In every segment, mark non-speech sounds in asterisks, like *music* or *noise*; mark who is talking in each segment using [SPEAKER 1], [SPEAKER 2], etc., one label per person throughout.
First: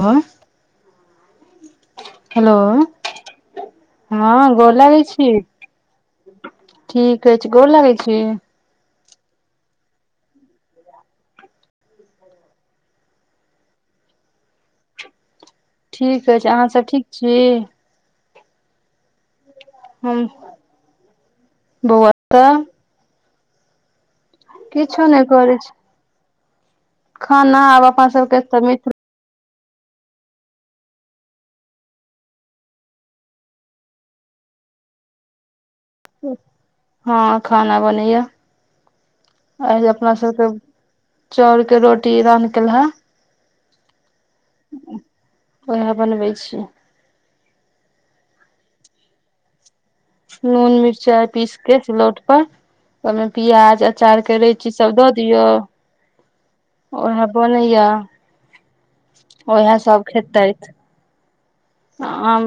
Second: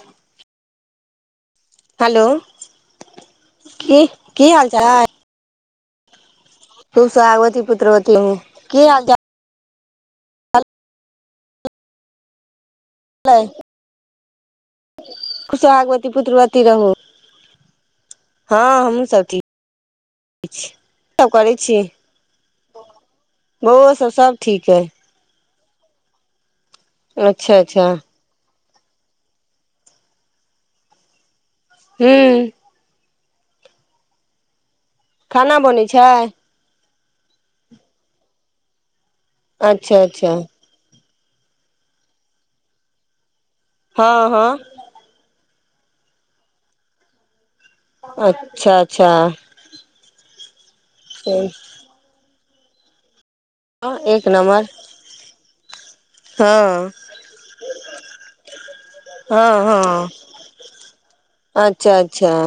[SPEAKER 1] आ हेलो
[SPEAKER 2] की
[SPEAKER 1] हँ
[SPEAKER 2] की हाल
[SPEAKER 1] गोर लगै छी
[SPEAKER 2] तू
[SPEAKER 1] ठीक अछि
[SPEAKER 2] सोहागवती
[SPEAKER 1] गोर लागै छी
[SPEAKER 2] पुत्रवती ह‌उ की हाल चाल खुब सोहागवती
[SPEAKER 1] ठीक अछि
[SPEAKER 2] पुत्रवती
[SPEAKER 1] अहाँ सब
[SPEAKER 2] रहू
[SPEAKER 1] ठीक छी
[SPEAKER 2] हँ हमु सभ
[SPEAKER 1] हम
[SPEAKER 2] सब करै छी
[SPEAKER 1] बौआ
[SPEAKER 2] बउओ सब सब ठीक अइ
[SPEAKER 1] किछ नहि करै छै
[SPEAKER 2] अच्छा
[SPEAKER 1] खाना आब
[SPEAKER 2] अच्छा
[SPEAKER 1] अपना सबके त
[SPEAKER 2] हू खाना बनै छै
[SPEAKER 1] हँ खाना बनैया आय जे
[SPEAKER 2] अच्छा
[SPEAKER 1] अपना
[SPEAKER 2] अच्छा
[SPEAKER 1] सबके चाउरके रोटी इ रान्ह केलहा
[SPEAKER 2] हँ हँ
[SPEAKER 1] उएह बनबै छि
[SPEAKER 2] अच्छा अच्छा
[SPEAKER 1] नून मिरचाइ
[SPEAKER 2] हँ
[SPEAKER 1] पीस के सिलौट पर ओ प्याज अचार
[SPEAKER 2] एक
[SPEAKER 1] के
[SPEAKER 2] नम्बर
[SPEAKER 1] रैची सब दऽ दियऔ
[SPEAKER 2] हँ
[SPEAKER 1] उएह बनैया
[SPEAKER 2] हँ
[SPEAKER 1] उएहसभ
[SPEAKER 2] हँ
[SPEAKER 1] खेतै
[SPEAKER 2] अच्छा अच्छा
[SPEAKER 1] आम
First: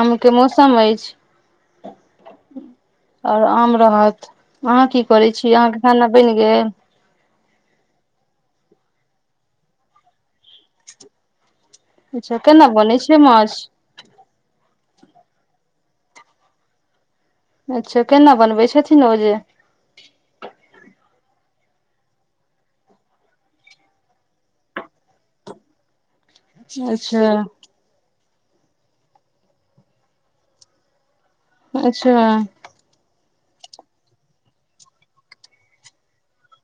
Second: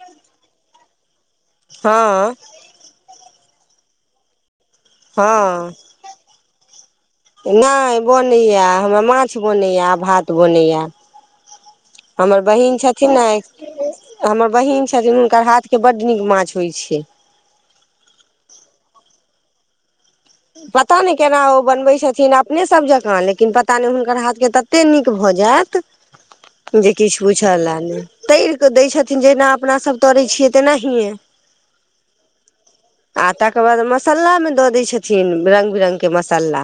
[SPEAKER 1] आमके मौसम अछि
[SPEAKER 2] हँ
[SPEAKER 1] आओर आम रहत अहाँ की करै छी
[SPEAKER 2] हँ
[SPEAKER 1] अहाँके खाना बनि गेल
[SPEAKER 2] नहि बनैया हमरा माछ बनैया भात बनैया
[SPEAKER 1] अच्छा
[SPEAKER 2] हमर
[SPEAKER 1] केना
[SPEAKER 2] बहिन
[SPEAKER 1] बनै
[SPEAKER 2] छथिन
[SPEAKER 1] छै
[SPEAKER 2] ने
[SPEAKER 1] माछ
[SPEAKER 2] हमर बहिन छथिन हुनकर हाथ के बड नीक माछ होइ छै
[SPEAKER 1] अच्छा केना बनबै छथिन ओ जेे
[SPEAKER 2] पता नहि केना ओ बनबै छथिन अपने सब जकाँ लेकिन पता नहि हुनकर हाथ के तते नीक भऽ जा जायत जे किछु
[SPEAKER 1] अच्छा
[SPEAKER 2] पूछलए नहि तरि दै छथिन जेना अपनासभ तरै छियै तेनाहिए
[SPEAKER 1] अच्छा
[SPEAKER 2] आ तकर बाद मसल्लामे दऽ दै छथिन रंगग बिरंगगके मसल्ला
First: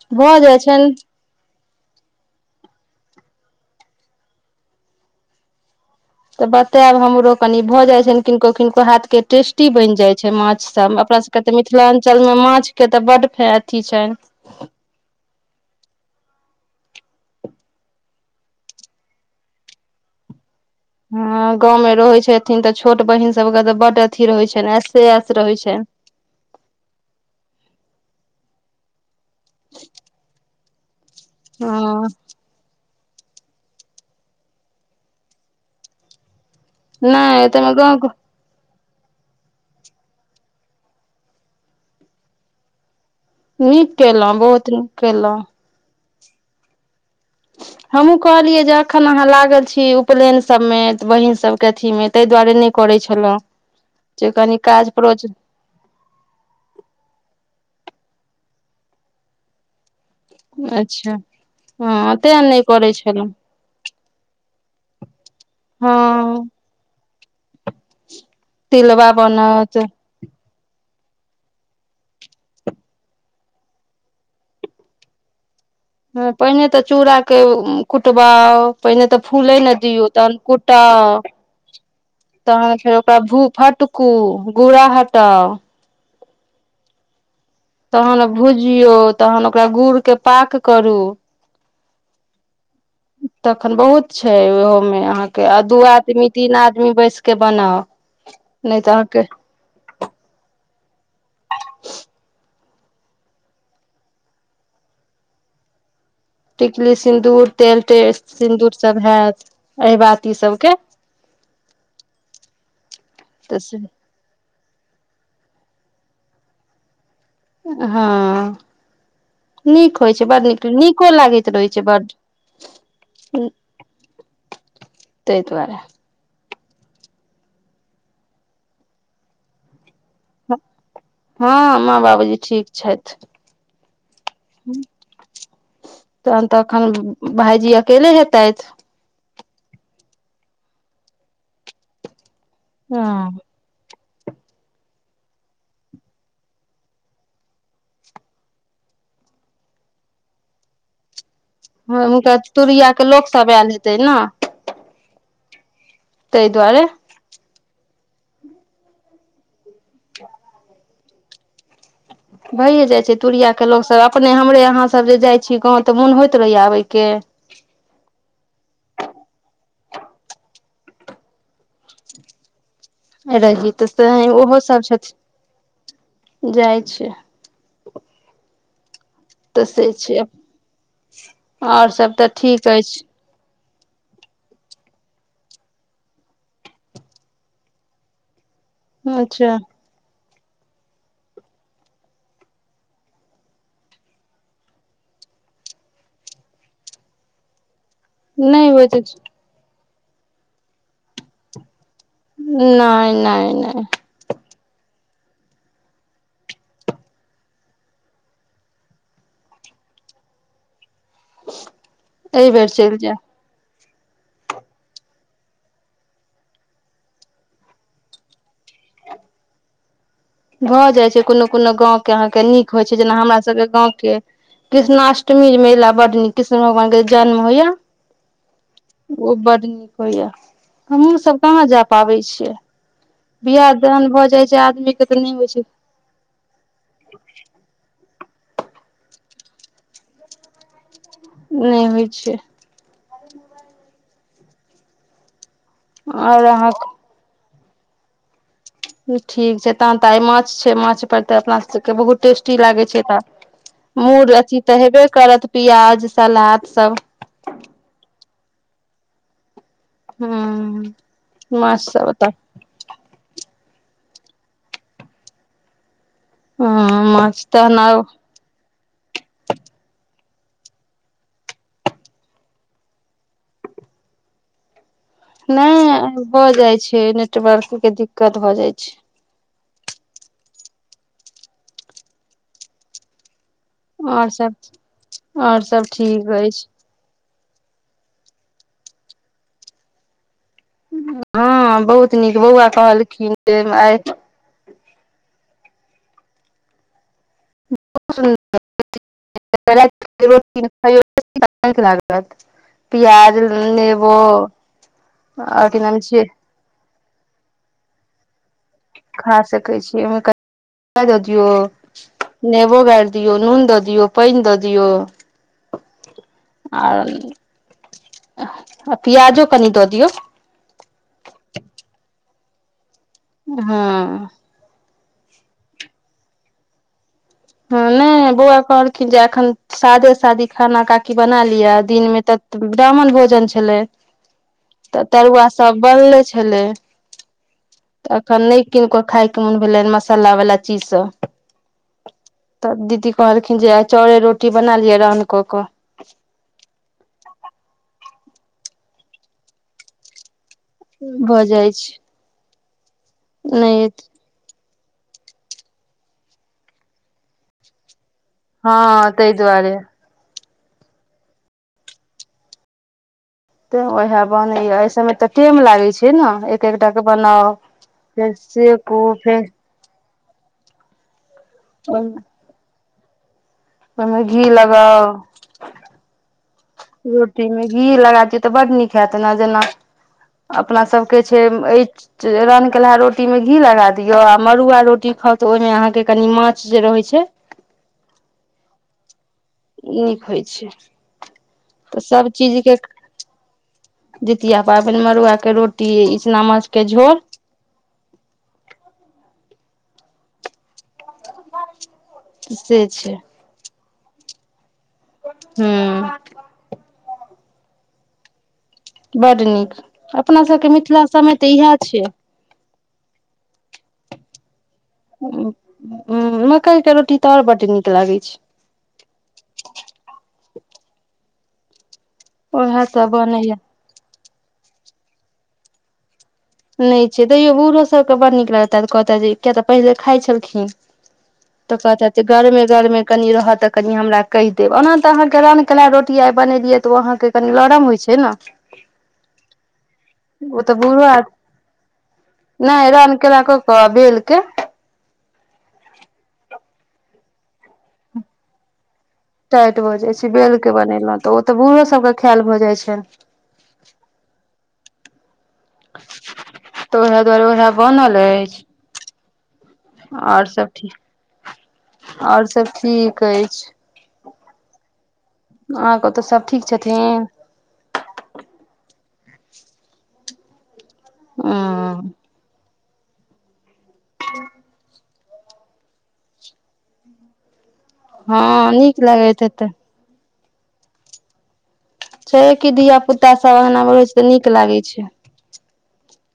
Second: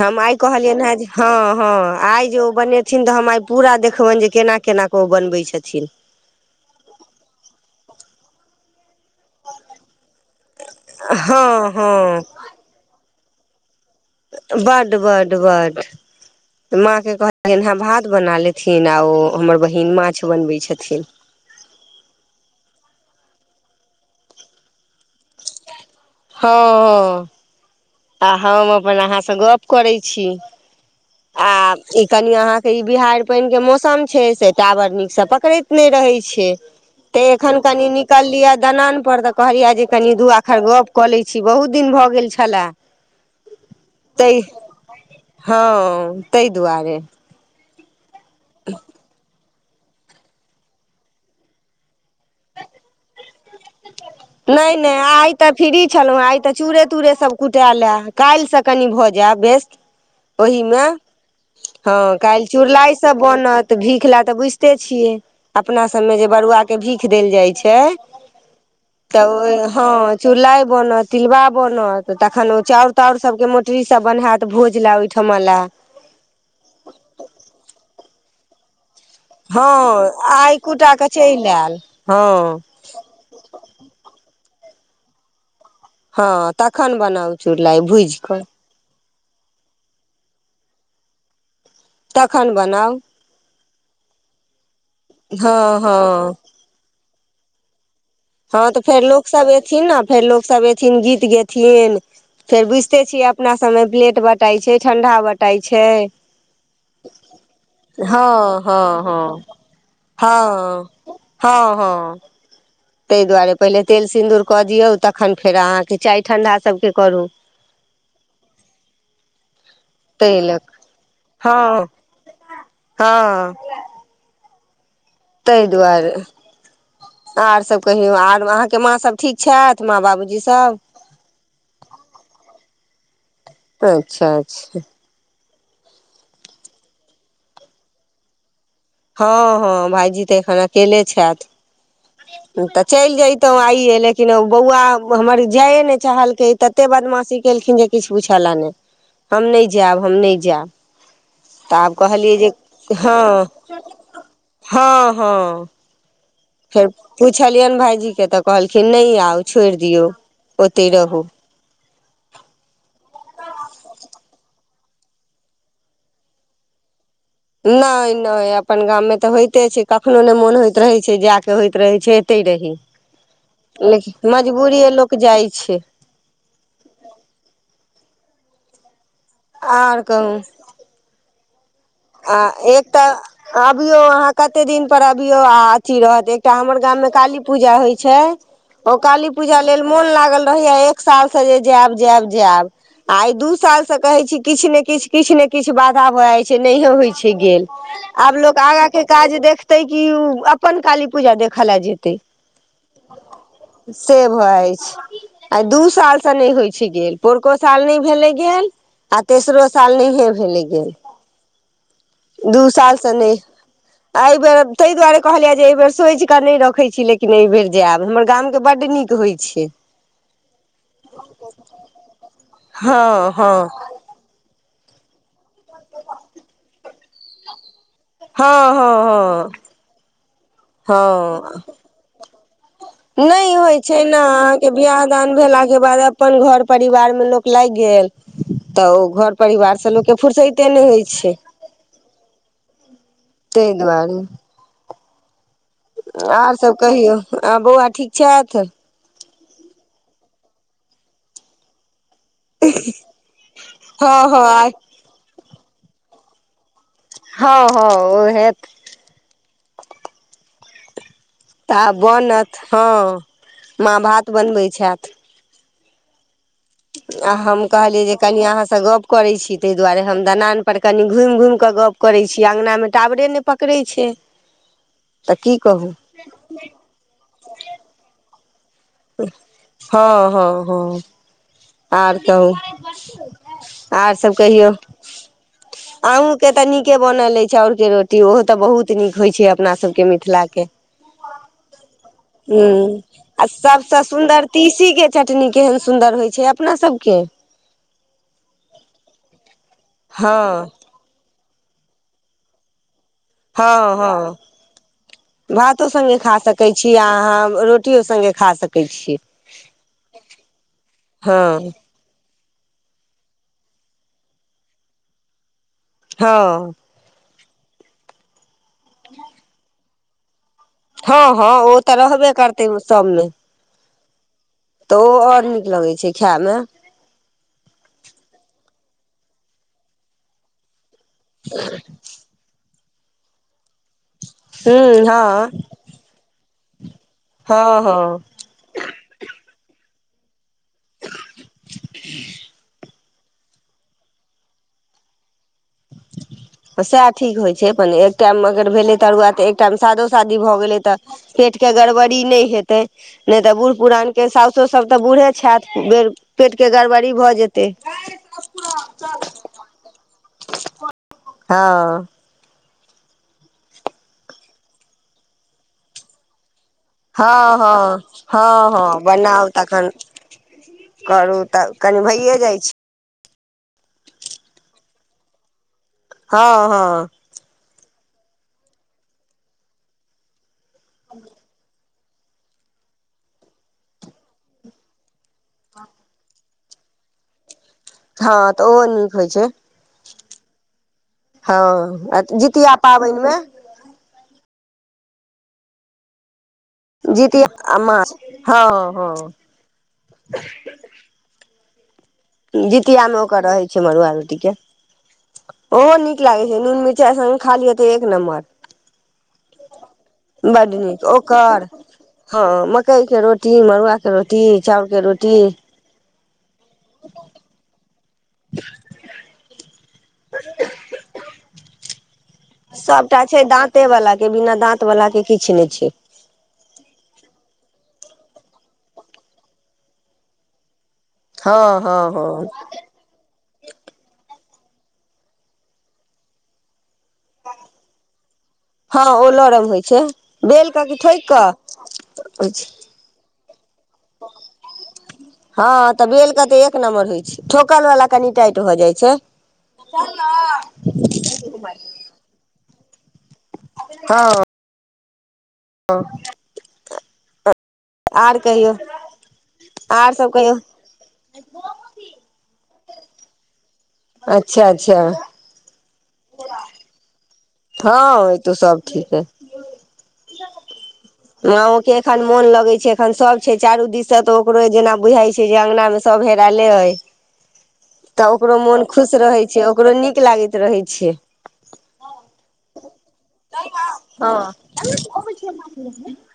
[SPEAKER 2] हम आइ
[SPEAKER 1] भऽ जाइ
[SPEAKER 2] कहलियनि
[SPEAKER 1] छनि
[SPEAKER 2] हें हँ हँ आइ जे ओ बनेथिन तऽ हम आइ पूरा देखबनि जे केना केना कऽ ओ बनबै छथिन
[SPEAKER 1] तऽ बतायब हमरो कनि भऽ जाइ छ किनको किनको हाथ के टेस्टी बनि जाइ छै माछ सब अपना सबके तऽ
[SPEAKER 2] हँ हँ
[SPEAKER 1] मिथिलाञ्चलमे माछ के तऽ बड फायत
[SPEAKER 2] बड बड बड तऽ माँ के कहलियैन हं भात बना लेथिन आ ओ हमर बहिन माछ बनबै छै
[SPEAKER 1] हँ गाँवमे रहैत छथिन तऽ छोट बहिन सभके तऽ बड्ड अथी रहैत छनि ऐसे रहै छनि
[SPEAKER 2] हँ हँ आ हम अपन अहाँ से गप करै छी आ ई
[SPEAKER 1] हँ
[SPEAKER 2] कनि अहाँके ई बिहाड़ि पानिके मौसम छै से टावर नीक स पकड़ैत नै रहै छै तऽ
[SPEAKER 1] नहि
[SPEAKER 2] एखन
[SPEAKER 1] ताहिमे
[SPEAKER 2] कनि
[SPEAKER 1] गाँव
[SPEAKER 2] निकल लिया दनानपर तऽ कहलियै जे कनि दू आखर गप कऽ लै छी बहुत दिन भऽ गेल छलए
[SPEAKER 1] नीक केेलहुं
[SPEAKER 2] ताहि
[SPEAKER 1] बहुत नीक केेलहुं
[SPEAKER 2] हँ ताहि दुआरे
[SPEAKER 1] हमहहुँ कहलियै जे अखन अहाँ लागल छी छी उपनयन सबमे बहिन सबके अथीमे ताहि दुआरे नहि करै छलहुं
[SPEAKER 2] नहि नहि आइ त फ्री छलहुं हँ आइ त चूड़े तूड़े सब कुटेलए काल्हिसँ कनि भऽ जायब व्यस्त ओहिमे
[SPEAKER 1] अच्छा
[SPEAKER 2] हँ
[SPEAKER 1] तें
[SPEAKER 2] काल्हि
[SPEAKER 1] नहि करै
[SPEAKER 2] चुड़लाय सभ
[SPEAKER 1] छलहुँ
[SPEAKER 2] बनत भीख लए तऽ बुझिते छियै अपना सबमे जे
[SPEAKER 1] हँ
[SPEAKER 2] बरुआ के भीख देल जाइ छै
[SPEAKER 1] तिलबा
[SPEAKER 2] तऽ ओ
[SPEAKER 1] बनत
[SPEAKER 2] हँ चू रलाइ बनत तिलबा बनत तखन ओ चाउर ताउर सबके मोटरी सब बन्हाएत भोज ले ओहिठाम मला
[SPEAKER 1] हं पहिने तऽ चूड़ाक के कुटबाउ पहिने तऽ फूलय
[SPEAKER 2] हँ
[SPEAKER 1] ने दियौ तहन
[SPEAKER 2] आइ कुटा के
[SPEAKER 1] कुटाउ
[SPEAKER 2] चलि आयल हँ
[SPEAKER 1] तहन फेर ओकरा भू फट कु गुड़ा हटाउ
[SPEAKER 2] हँ तखन बनाउ चुड़लाइ भुजि
[SPEAKER 1] तहन
[SPEAKER 2] कऽ
[SPEAKER 1] भुजियौ तहन ओकरा गुड़के पाक करू
[SPEAKER 2] तखन बनाउ
[SPEAKER 1] तखन बहुत छै ओहोमे अहाँके आ
[SPEAKER 2] हँ
[SPEAKER 1] दू
[SPEAKER 2] हँ
[SPEAKER 1] आदमी तीन आदमी बैस के बनाओ
[SPEAKER 2] हँ तऽ फेर लोकसभ अयथिन ने फेर लोकसभ अयथिन गीत गयथिन फेर बुझिते छियै अपना सबमे प्लेट बटाई छै ठंडा बटाई छै
[SPEAKER 1] टिकली सिन्दूर तेल तेल
[SPEAKER 2] हँ
[SPEAKER 1] सिन्दूर सभ
[SPEAKER 2] हँ
[SPEAKER 1] हायत
[SPEAKER 2] हँ
[SPEAKER 1] एहिबाती सभकें
[SPEAKER 2] हँ हँ हँ तै दुआरे
[SPEAKER 1] तऽ
[SPEAKER 2] पहिले तेल सिन्दूर कऽ दियौ तखन फेर अहाँके चाय ठंडा सभके करू
[SPEAKER 1] हँ नीक होइ छै
[SPEAKER 2] ताहि
[SPEAKER 1] बड
[SPEAKER 2] लऽ
[SPEAKER 1] नीक
[SPEAKER 2] कऽ।
[SPEAKER 1] नीको लागैत रहै
[SPEAKER 2] हँ
[SPEAKER 1] छै बड
[SPEAKER 2] हँ ताहि दुआरे आरसभ कहियौ आर अहाँके माँसभ ठीक छथि माँ बाबूजी सब
[SPEAKER 1] हँ माँ बाबूजी ठीक छथि
[SPEAKER 2] अच्छा अच्छा
[SPEAKER 1] तन तखन भायजी अकेल हेतैथ
[SPEAKER 2] हँ हँ भायजी तऽ एखन अकेले छथि तऽ चलि
[SPEAKER 1] हँ
[SPEAKER 2] जइतहुं आइए लेक लेकिन बौआ हमर जाइए नहि चाहलकै ततेक बदमाशी केलखिन जे किछु पुछ' लए नहि हम नहि जायब हम नहि जायब तऽ आब
[SPEAKER 1] हं हुंनका
[SPEAKER 2] कहलियै जे
[SPEAKER 1] तूरिया के
[SPEAKER 2] हँ
[SPEAKER 1] लोकसभ आयल हेतै ने
[SPEAKER 2] हँ हँ
[SPEAKER 1] ताहि
[SPEAKER 2] फेर
[SPEAKER 1] दुआरे
[SPEAKER 2] पुछलियनि भाइजी के तऽ कहलखिन नहि आउ छोड़ि दियौ ओते रहू
[SPEAKER 1] भैए जाइ छै तूरिया के लोकसभ अपने हमरे अहाँसभ जे जाइ छी गाँव तऽ मोन होइत रहैय आबयके
[SPEAKER 2] नहि नहि अपन गाममे तऽ होइते छै कखनो नहि मोन होइत रहैत छै जाय के होइत रहैत छै एते
[SPEAKER 1] रही तऽ से
[SPEAKER 2] लेकिन
[SPEAKER 1] ओहो सब
[SPEAKER 2] मजबूरी लोक
[SPEAKER 1] छथि
[SPEAKER 2] जाइ छै
[SPEAKER 1] जाइ छै तऽ से
[SPEAKER 2] आर
[SPEAKER 1] छैिय
[SPEAKER 2] कहू
[SPEAKER 1] आओर सभ तऽ
[SPEAKER 2] आ
[SPEAKER 1] ठीक
[SPEAKER 2] एक
[SPEAKER 1] अछि
[SPEAKER 2] तऽ अबियौ अहाँ कतेक दिन पर अबियौ आ अथी रहत एकटा हमर गाममे काली पूजा होइ छै ओ काली
[SPEAKER 1] अच्छा
[SPEAKER 2] पूजा लेल मोन लागल रहै एक साल से जे जायब जायब जायब आ दू साल से कहै छी किछु ने किछु किछु ने किछ बाधा भऽ जा छै नहियो होइ छै गेल आब लोक
[SPEAKER 1] नहि
[SPEAKER 2] आगा
[SPEAKER 1] होइत
[SPEAKER 2] के
[SPEAKER 1] अछि
[SPEAKER 2] काज देख ते की अपन काली पूजा देखऽ ल जेतै
[SPEAKER 1] नहि नहि नहि
[SPEAKER 2] से भऽ जाय छै आइ दू सालसँ नहि होइ छै गेल पोरको साल नहि भेलै गेल आ तेसरो साल नहिेये भेल
[SPEAKER 1] एहि
[SPEAKER 2] गेल दू
[SPEAKER 1] बेर
[SPEAKER 2] साल
[SPEAKER 1] चलि
[SPEAKER 2] से
[SPEAKER 1] जायब
[SPEAKER 2] नहि एहि बेर ताहि दुआरे कहलियै जे एहि बेर सोचि कऽ नहि रखै छी लेकिन एहि बेर जायब हमर गामके बड्ड नीक होइ छै
[SPEAKER 1] भऽ जाइत छै कोनो कोनो गाँवके अहाँके नीक होइ छै जेना
[SPEAKER 2] हँ
[SPEAKER 1] हमरा
[SPEAKER 2] हँ
[SPEAKER 1] सभके गाँवके कृष्णाष्टमी मेला बड नीक कृष्ण भगवान के जन्म होइया
[SPEAKER 2] हँ हँ
[SPEAKER 1] ओ
[SPEAKER 2] हँ
[SPEAKER 1] बड नीक होइय हमहुं सब
[SPEAKER 2] हँ
[SPEAKER 1] कहाँ जाय पाबै छियै
[SPEAKER 2] नहि
[SPEAKER 1] बियाह
[SPEAKER 2] होय छै
[SPEAKER 1] दान
[SPEAKER 2] ने
[SPEAKER 1] भऽ जाइ
[SPEAKER 2] अहाँ
[SPEAKER 1] छै
[SPEAKER 2] के बियाह
[SPEAKER 1] आदमीके तऽ नहि
[SPEAKER 2] दान
[SPEAKER 1] होइ छै
[SPEAKER 2] भेला के बाद अपन घर परिवार में लोक लागि गेल तऽ ओ घर परिवार से लोक के फुुरसते नहि होय छै
[SPEAKER 1] नहि होय छै
[SPEAKER 2] तहि दुआरे
[SPEAKER 1] आओर
[SPEAKER 2] आर सब
[SPEAKER 1] अहाँके
[SPEAKER 2] कहियौ आ बौआ ठीक छथि
[SPEAKER 1] ठीक छै तहन तऽ आइ माछ छै माछ पर तऽ अपना सबके बहुत टेस्टी लागे छै तऽ
[SPEAKER 2] हँ
[SPEAKER 1] मूर
[SPEAKER 2] हँ
[SPEAKER 1] अथी
[SPEAKER 2] आइ
[SPEAKER 1] तऽ हेबे करत प्याज सलाद सब
[SPEAKER 2] हँ हँ ओ हेत
[SPEAKER 1] हू
[SPEAKER 2] तऽ बनत हँ माँ भात बनबैत छथि
[SPEAKER 1] हँ
[SPEAKER 2] आ
[SPEAKER 1] माछ
[SPEAKER 2] हम
[SPEAKER 1] तहन
[SPEAKER 2] कहलियै जे कनि अहाँसँ गप करै छी ताहि दुआरे हम दनान पर कनि घुमि घुमि कऽ गप करै छी अङंगना मे टावरे न पकड़ै छै तऽ की कहू
[SPEAKER 1] नहि भ जाय छै नेटवर्क के दिक्कत भ जाइ छै
[SPEAKER 2] हँ हँ हँ आर कहू आर सब कहियौ
[SPEAKER 1] आओर सब ठीक
[SPEAKER 2] अहुंके तऽ
[SPEAKER 1] अछि
[SPEAKER 2] नीके बनल अछि चाउर के रोटी ओहो तऽ बहुत नीक होय छै अपना सब के मिथिला के
[SPEAKER 1] हँ बहुत नीक
[SPEAKER 2] ह
[SPEAKER 1] बौआ कहलखिन
[SPEAKER 2] आ
[SPEAKER 1] जे
[SPEAKER 2] सबस
[SPEAKER 1] आइ
[SPEAKER 2] सुन्दर तीसी के चटनी केहन सुन्दर होइ छै अपना सबके
[SPEAKER 1] र
[SPEAKER 2] हँ
[SPEAKER 1] *unintelligible* पिआज
[SPEAKER 2] हँ
[SPEAKER 1] नेबो
[SPEAKER 2] हँ
[SPEAKER 1] आओर की नाम छिय
[SPEAKER 2] किए अहाँ रोटियओ सङ्गे खा सकैत छी
[SPEAKER 1] खा सकै छिय ओमे द दियौ
[SPEAKER 2] हँ
[SPEAKER 1] नेबो गारि दियऔ नून द दियऔ पानि दऽ दियऔ
[SPEAKER 2] हँ
[SPEAKER 1] आर आ पियाजो कनि दऽ दियौ
[SPEAKER 2] हँ हँ ओ तऽ रहबे करतै सबमे
[SPEAKER 1] हँ
[SPEAKER 2] तऽ ओ आओर नीक लगै छै खायमे
[SPEAKER 1] हँ नहि बौआ कहलखिन जे एखन सादे सादी खाना काकी बना लियअ दिन मे तऽ ब्राह्मण भोजन छलै तऽ
[SPEAKER 2] हूँ
[SPEAKER 1] तरुआ
[SPEAKER 2] हँ
[SPEAKER 1] सब बनले छलै
[SPEAKER 2] हँ
[SPEAKER 1] तऽ
[SPEAKER 2] हँ
[SPEAKER 1] एखन नहि किनको खायके मोन भेलै मसालावला चीजसभ तब दीदी कहलखिन जे चाउरे रोटी बना लियअ रहन कऽ कऽ
[SPEAKER 2] सएह ठीक होइ छै अपन एक टाइम अगर भेलै तरुआ तऽ एकटाइम सादो सादी भ गेलै तऽ
[SPEAKER 1] भऽ
[SPEAKER 2] पेट
[SPEAKER 1] जाइ
[SPEAKER 2] के गड़बड़ी नहि हेतै नहि तऽ
[SPEAKER 1] छै
[SPEAKER 2] बूढ़
[SPEAKER 1] नहि
[SPEAKER 2] पुरान के सो सभ तऽ बूढ़े छथि बेर पेट के गड़बड़ी भऽ जेतै
[SPEAKER 1] हँ तहि दुआरे
[SPEAKER 2] हँ
[SPEAKER 1] तऽ उएह बनैया एहि समय तऽ टेम लागैत छै न
[SPEAKER 2] हँ हँ हँ हँ
[SPEAKER 1] सेकू फेर
[SPEAKER 2] बनाव तखन करू तऽ कनि
[SPEAKER 1] ओहिमे
[SPEAKER 2] भइए जाइ छी
[SPEAKER 1] ओहिमे घी लगाउ
[SPEAKER 2] हँ हँ
[SPEAKER 1] रोटी मे घी लगा दियै तऽ बड्ड नीक हेत ने जेना अपना सबके छै अ रन केलहा रोटी में घी लगा दियौ आ मड़ुआ रोटी खाउ तऽ ओहिमे अहाँके कनि माछ जे रहै छै
[SPEAKER 2] हँ तऽ ओहो नीक होइ छै
[SPEAKER 1] नीक होइ छै तऽ
[SPEAKER 2] हँ
[SPEAKER 1] सभ
[SPEAKER 2] जितिया
[SPEAKER 1] चीजके
[SPEAKER 2] पाबनिमे
[SPEAKER 1] जितिया पाबनि मरुआके रोटी ईचना माछ के झोर
[SPEAKER 2] जीत माछ हँ हँ
[SPEAKER 1] से छै
[SPEAKER 2] जीतियामे ओकर रहै छै मड़ुआ रोटीके ओ
[SPEAKER 1] हूँ
[SPEAKER 2] नीक लागे छै नून मिरचाइ सगं खालीय त एक नम्बर
[SPEAKER 1] बड नीक अपना सबके
[SPEAKER 2] बड नीक
[SPEAKER 1] मिथिला सभमे तऽ
[SPEAKER 2] ओकर
[SPEAKER 1] इएह छियै
[SPEAKER 2] हँ मकइके रोटी मड़ुआके रोटी चाउरके रोटी
[SPEAKER 1] ह मकइ के रोटी तऽर बड नीक लागै छै उएह सब
[SPEAKER 2] सभटा छै
[SPEAKER 1] बनैया
[SPEAKER 2] दाँते वालला के बिना दाँत वलला के किछु नहि छै
[SPEAKER 1] नहि छै तैयो बूढ़ो सभके बड़ नीक लगताऽ कहताे जे किया तऽ पहिले खाइत छलखिन तऽ
[SPEAKER 2] हँ हँ
[SPEAKER 1] कहततै
[SPEAKER 2] हँ
[SPEAKER 1] गरमे गरमे कनी रह तक कनि हमरा कहि देब ओना तऽ अहाँके रन केेल रोटी आइ बनेलियै अहाँके कनि लरम होइ छै ने
[SPEAKER 2] हँ लरम होइ छै
[SPEAKER 1] ओ
[SPEAKER 2] बेल
[SPEAKER 1] तऽ
[SPEAKER 2] कऽ कि
[SPEAKER 1] बूढ़ो
[SPEAKER 2] ठोकि कऽ
[SPEAKER 1] नहि एरा रन के ल क
[SPEAKER 2] हँ तऽ बेलकते एक नमंबर होइ छै ठोकल वा कनि टाइट हो जाइ छै
[SPEAKER 1] टाइट भऽ जाइत छै बेल के बनेलहुँ तऽ ओ तऽ बूढ़ो सभके ख्याल भऽ जाइत छनि
[SPEAKER 2] हँ
[SPEAKER 1] तऽ ओएह दुआरे ओएह बनल
[SPEAKER 2] आर
[SPEAKER 1] अछि
[SPEAKER 2] कहियौ आर सब
[SPEAKER 1] आओर
[SPEAKER 2] कहियौ
[SPEAKER 1] सभ ठीक आओर सभ ठीक अछि
[SPEAKER 2] अच्छा अच्छा
[SPEAKER 1] अहाँके तऽ सब ठीक छथिन
[SPEAKER 2] हँ ई तो सब ठीक हय म ओ के एखन मोन लगे छै एखन सब छै चारू दिस से तऽ ओकरो जेना बुझाई छै अंगगना मे सब हेरा ले हइ तऽ ओकरो
[SPEAKER 1] हँ
[SPEAKER 2] मोन
[SPEAKER 1] नीक
[SPEAKER 2] खुश
[SPEAKER 1] लागैत
[SPEAKER 2] रहै छै
[SPEAKER 1] हेतै
[SPEAKER 2] ओकरो नीक लागैत रहै छै
[SPEAKER 1] छै कि धिय पुता सब अगनामेढ़ै छै तऽ
[SPEAKER 2] हँ
[SPEAKER 1] नीक लागै छै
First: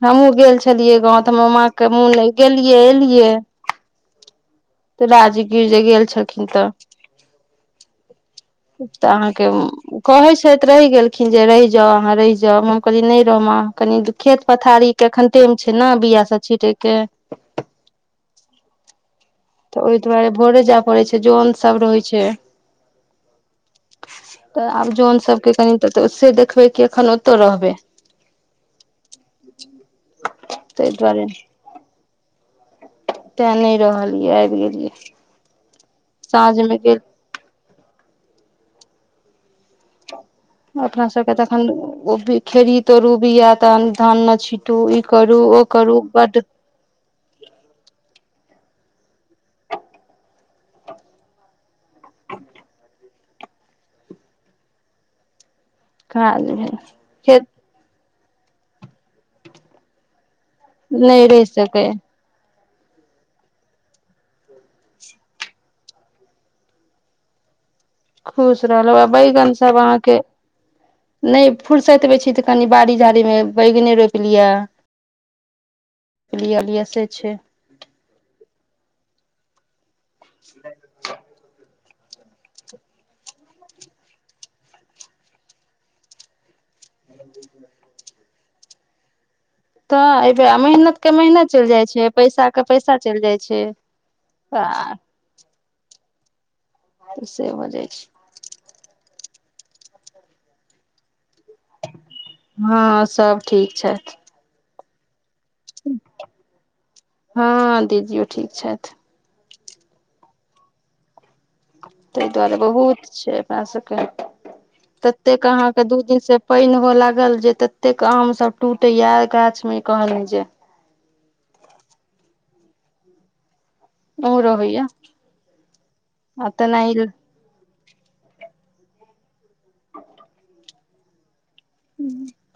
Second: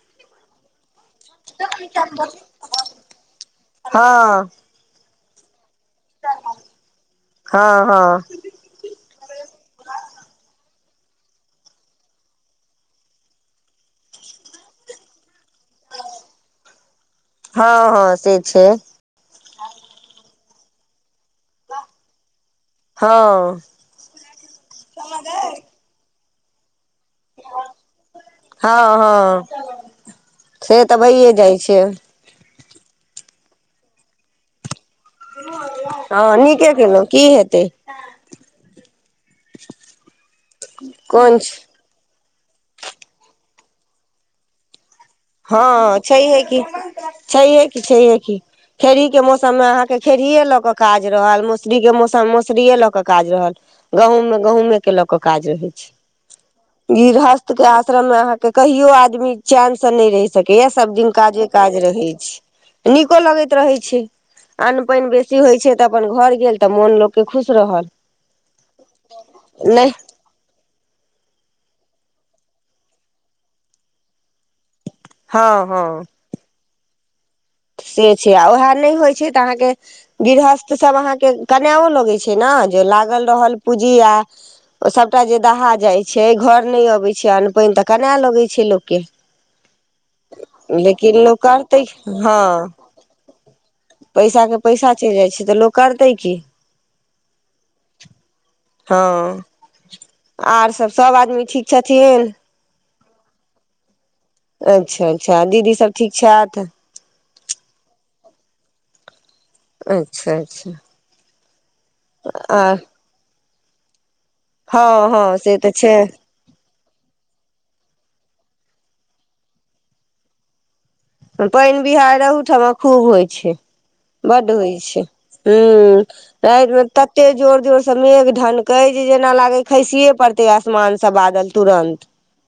[SPEAKER 1] हमूँ गेल छलियै गाँव तऽ हमर मा के मोन गेलियै एलियै
[SPEAKER 2] हँ
[SPEAKER 1] गिरजे गेल छलखिन तऽ
[SPEAKER 2] हँ हँ
[SPEAKER 1] तऽ अहाँके कहै छथि रहि गेल देख जे रहिज हहाँ रहिज मन कहली नहि रमा कनि खेत पथारी के एखन टेम छै ने बिया सब छीटे के
[SPEAKER 2] कसे छै
[SPEAKER 1] तऽ ओहि दुआरे भोरे जाय पड़ै छै जोन सभ रहै छ
[SPEAKER 2] हँ
[SPEAKER 1] तऽ आब जोन सबके कनि से देख एखन ओतऽ रहबैइ
[SPEAKER 2] हँ हँ से तऽ भइए जाइ छैइ
[SPEAKER 1] त नई रहलिअई आबि गेलियैइ
[SPEAKER 2] हँ नीके केलहुँ की हेतय ह
[SPEAKER 1] अपना सबके तऽ एखन खेड़ही तरू बिया तहन धान न छीटू ई करू ओ करू
[SPEAKER 2] हंअ् छैइ हे
[SPEAKER 1] बड्ड
[SPEAKER 2] कि छैइ ह कि छैइ हे कि खेरही के मौसम में अहाँके खेरहिये लऽ कऽ काज रहल मसरीके मौसममे मौसुरिए लऽ कऽ काज रहल गहूम में गहूमे के लऽ के काज रहै छै
[SPEAKER 1] काज भेल खेत
[SPEAKER 2] गृहस्थ के आश्रम में अहाँ के कहियो आदमी चैन से नहि रहि सकैय सब दिन
[SPEAKER 1] नहि
[SPEAKER 2] काजे
[SPEAKER 1] रहि
[SPEAKER 2] काज
[SPEAKER 1] सकै
[SPEAKER 2] रहै छैय नीको लगैत रहैत छैय अन्न पानि बेसी होइत छैइ तऽ अपन घर गेल तऽ मोन लोकके खुश रहल
[SPEAKER 1] खुश रहलहु आ बैगन सब
[SPEAKER 2] नहि
[SPEAKER 1] अहाँके नई फूरसत में छी तऽ कनि बाड़ी झाड़ी में बैगने रोपि लियअ
[SPEAKER 2] हां हां
[SPEAKER 1] से छै
[SPEAKER 2] से छैय आ उएह नहि होइ छैइ तऽ अहाँके गृहस्थ सब अहाँके कनाओ ल न जे लागल रहल पूंजी आ ओ सबटा जे दहा जाय छैय घर नई अबैइ छैइ अन्न पानि तऽ कनाए लगैइ छैइ लोगके
[SPEAKER 1] तऽ एबै मेहनत के मेहनत चलि
[SPEAKER 2] करतै
[SPEAKER 1] जाइ छैय
[SPEAKER 2] हँ पैसा के पैसा
[SPEAKER 1] आ
[SPEAKER 2] चलि जाइ छैइ तऽ लोक करतै की
[SPEAKER 1] तऽ से ब जाै छै
[SPEAKER 2] हँ आर सभ सभ आदमी ठीक छथिन
[SPEAKER 1] हँ सब ठीक छथि
[SPEAKER 2] अच्छा अच्छा दीदी सब ठीक छथ
[SPEAKER 1] हँ दीदियो ठीक छथ
[SPEAKER 2] अच्छा अच्छा
[SPEAKER 1] ताहि दुआरे
[SPEAKER 2] आ
[SPEAKER 1] बहुत छैय अपना सबके
[SPEAKER 2] हँ हँ
[SPEAKER 1] ततेक
[SPEAKER 2] से
[SPEAKER 1] अहाँ
[SPEAKER 2] तऽ
[SPEAKER 1] के
[SPEAKER 2] छै
[SPEAKER 1] दू दिन से पाइनो होय लागल जे ततेक आम सब टूटैय या गाछ में कहली जे
[SPEAKER 2] पानि बिहाइर अहूठाम खूब होइ छैय बड्ड
[SPEAKER 1] उम्हरो
[SPEAKER 2] होइ
[SPEAKER 1] होइया
[SPEAKER 2] छैय
[SPEAKER 1] आ
[SPEAKER 2] हूं अई बेर
[SPEAKER 1] तेनाही
[SPEAKER 2] तते जोर जोर मेघ ढनकै जे जेना लागैइ खसिये पड़तै आसमान सब बादल तुरन्त